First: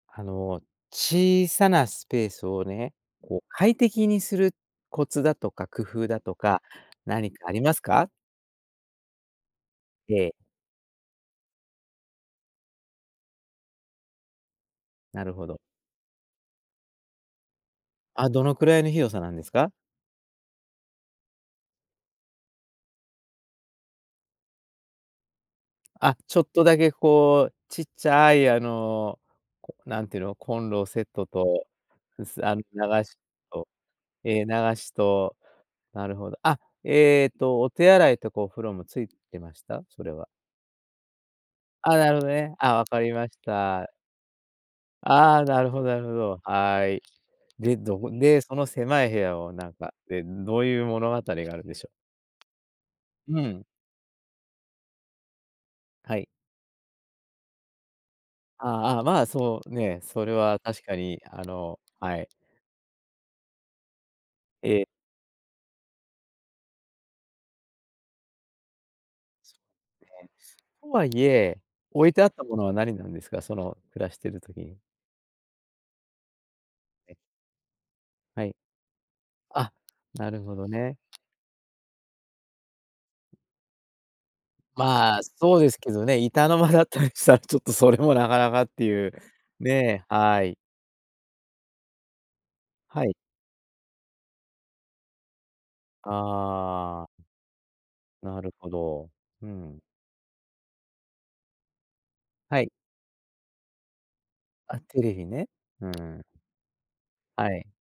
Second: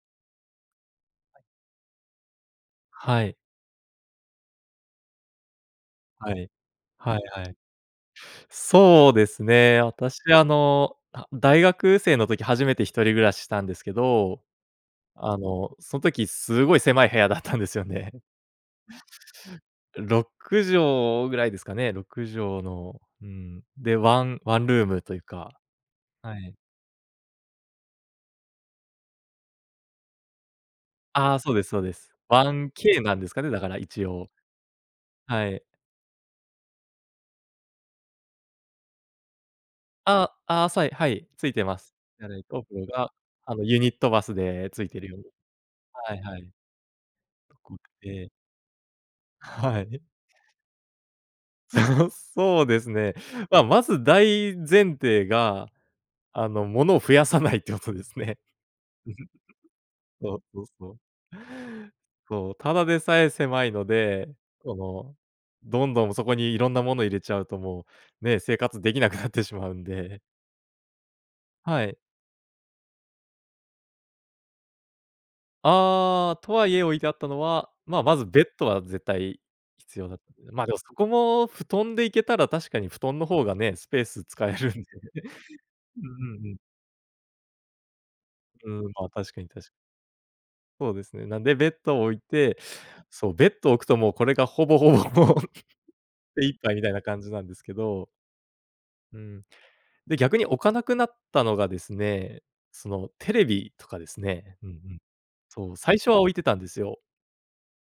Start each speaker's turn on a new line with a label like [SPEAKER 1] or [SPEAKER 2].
[SPEAKER 1] あの小さなスペースをね、
[SPEAKER 2] はい。
[SPEAKER 1] こう快適にするコツだとか工夫だ
[SPEAKER 2] は
[SPEAKER 1] と
[SPEAKER 2] い。
[SPEAKER 1] か
[SPEAKER 2] はい
[SPEAKER 1] 何
[SPEAKER 2] は
[SPEAKER 1] かあ
[SPEAKER 2] い。
[SPEAKER 1] りますか？
[SPEAKER 2] そうですね。私
[SPEAKER 1] で。
[SPEAKER 2] あの、あ、大学生の時初めて一人暮らししたんですけど、
[SPEAKER 1] なる
[SPEAKER 2] あ
[SPEAKER 1] ほど。
[SPEAKER 2] の、そん時すごい狭い部屋だったんですよね。
[SPEAKER 1] あ、どのくらいの広さなんですか？
[SPEAKER 2] 6畳ぐらいですかね、6畳の、うーん、で、ワンワンルームというか、
[SPEAKER 1] あ、
[SPEAKER 2] は
[SPEAKER 1] ちょっ
[SPEAKER 2] い。
[SPEAKER 1] とだけこうちっちゃいあの、なんていうの、コンロセット
[SPEAKER 2] ああそうで
[SPEAKER 1] と、
[SPEAKER 2] すそうです。
[SPEAKER 1] うすあん、流
[SPEAKER 2] 1K な
[SPEAKER 1] し
[SPEAKER 2] んですかね、だ
[SPEAKER 1] と、
[SPEAKER 2] から一応。
[SPEAKER 1] ええ流しと、
[SPEAKER 2] はい。
[SPEAKER 1] なるほど。あ、えっとお手洗いとかお風呂もついてました？それは。
[SPEAKER 2] あ、ああさいはい、ついてます。
[SPEAKER 1] あ、なるほ
[SPEAKER 2] じ
[SPEAKER 1] ど
[SPEAKER 2] ゃない
[SPEAKER 1] ね、
[SPEAKER 2] とく
[SPEAKER 1] あ、わかり
[SPEAKER 2] が、
[SPEAKER 1] まし
[SPEAKER 2] あのユ
[SPEAKER 1] た。
[SPEAKER 2] ニットバスでついてるように。
[SPEAKER 1] ああ、なるほどなるほ
[SPEAKER 2] はいは
[SPEAKER 1] ど。
[SPEAKER 2] い。
[SPEAKER 1] はい。で、
[SPEAKER 2] 服着
[SPEAKER 1] どこ
[SPEAKER 2] て
[SPEAKER 1] で、その狭い部屋をなん
[SPEAKER 2] は
[SPEAKER 1] か、
[SPEAKER 2] い。
[SPEAKER 1] で、どういう物語があるんでしょ
[SPEAKER 2] そうですね。
[SPEAKER 1] う？う
[SPEAKER 2] ま
[SPEAKER 1] ん。
[SPEAKER 2] まず大前提が
[SPEAKER 1] はい。
[SPEAKER 2] あのものを増やさないってことですね。
[SPEAKER 1] ああああ、
[SPEAKER 2] うん、
[SPEAKER 1] まあそうね、それ
[SPEAKER 2] そう
[SPEAKER 1] は
[SPEAKER 2] そう
[SPEAKER 1] 確
[SPEAKER 2] そ
[SPEAKER 1] か
[SPEAKER 2] う。
[SPEAKER 1] にあの、はい。
[SPEAKER 2] そう、ただでさえ狭いので、そ
[SPEAKER 1] え。
[SPEAKER 2] のどんどんそこにいろんなもの入れちゃうともう、ね、生活できなくなってしまうんで。
[SPEAKER 1] ね、とはいえ、
[SPEAKER 2] はい。
[SPEAKER 1] 置いてあったものは何なんですか？その暮らしている時に。
[SPEAKER 2] ああ、とはいえ置いてあったのは、ままずベッ
[SPEAKER 1] はい。
[SPEAKER 2] ドは絶対
[SPEAKER 1] あ、
[SPEAKER 2] 必要だ
[SPEAKER 1] なるほ
[SPEAKER 2] ま、
[SPEAKER 1] ど
[SPEAKER 2] でもそ
[SPEAKER 1] ね。
[SPEAKER 2] こも布団でいけたら確かに布団の方がね、スペース使えるんで。
[SPEAKER 1] まあ、そうです け
[SPEAKER 2] う
[SPEAKER 1] どね、
[SPEAKER 2] んうん
[SPEAKER 1] 板
[SPEAKER 2] う
[SPEAKER 1] の
[SPEAKER 2] ん。
[SPEAKER 1] 間だったりしたら、ちょっとそれもなかなかっ
[SPEAKER 2] うん、
[SPEAKER 1] て
[SPEAKER 2] ま
[SPEAKER 1] い
[SPEAKER 2] あ、
[SPEAKER 1] う、
[SPEAKER 2] 確かにたし
[SPEAKER 1] ね、はい。
[SPEAKER 2] そうですね。なんでべベッド置いて、
[SPEAKER 1] はい。
[SPEAKER 2] そう、ベッド置くともうこれがほぼほぼもう、手一杯みたい
[SPEAKER 1] あ
[SPEAKER 2] な
[SPEAKER 1] あ。
[SPEAKER 2] 感じなんですけど。
[SPEAKER 1] なるほど、
[SPEAKER 2] うん。
[SPEAKER 1] うん。
[SPEAKER 2] で、逆に置かなくなったのがですね、
[SPEAKER 1] はい。
[SPEAKER 2] そのテレビとかですね。うんう
[SPEAKER 1] あ、テ
[SPEAKER 2] ん。
[SPEAKER 1] レビね、
[SPEAKER 2] そう、
[SPEAKER 1] う
[SPEAKER 2] 最初は
[SPEAKER 1] ん。
[SPEAKER 2] 置いてたんですよ。
[SPEAKER 1] はい。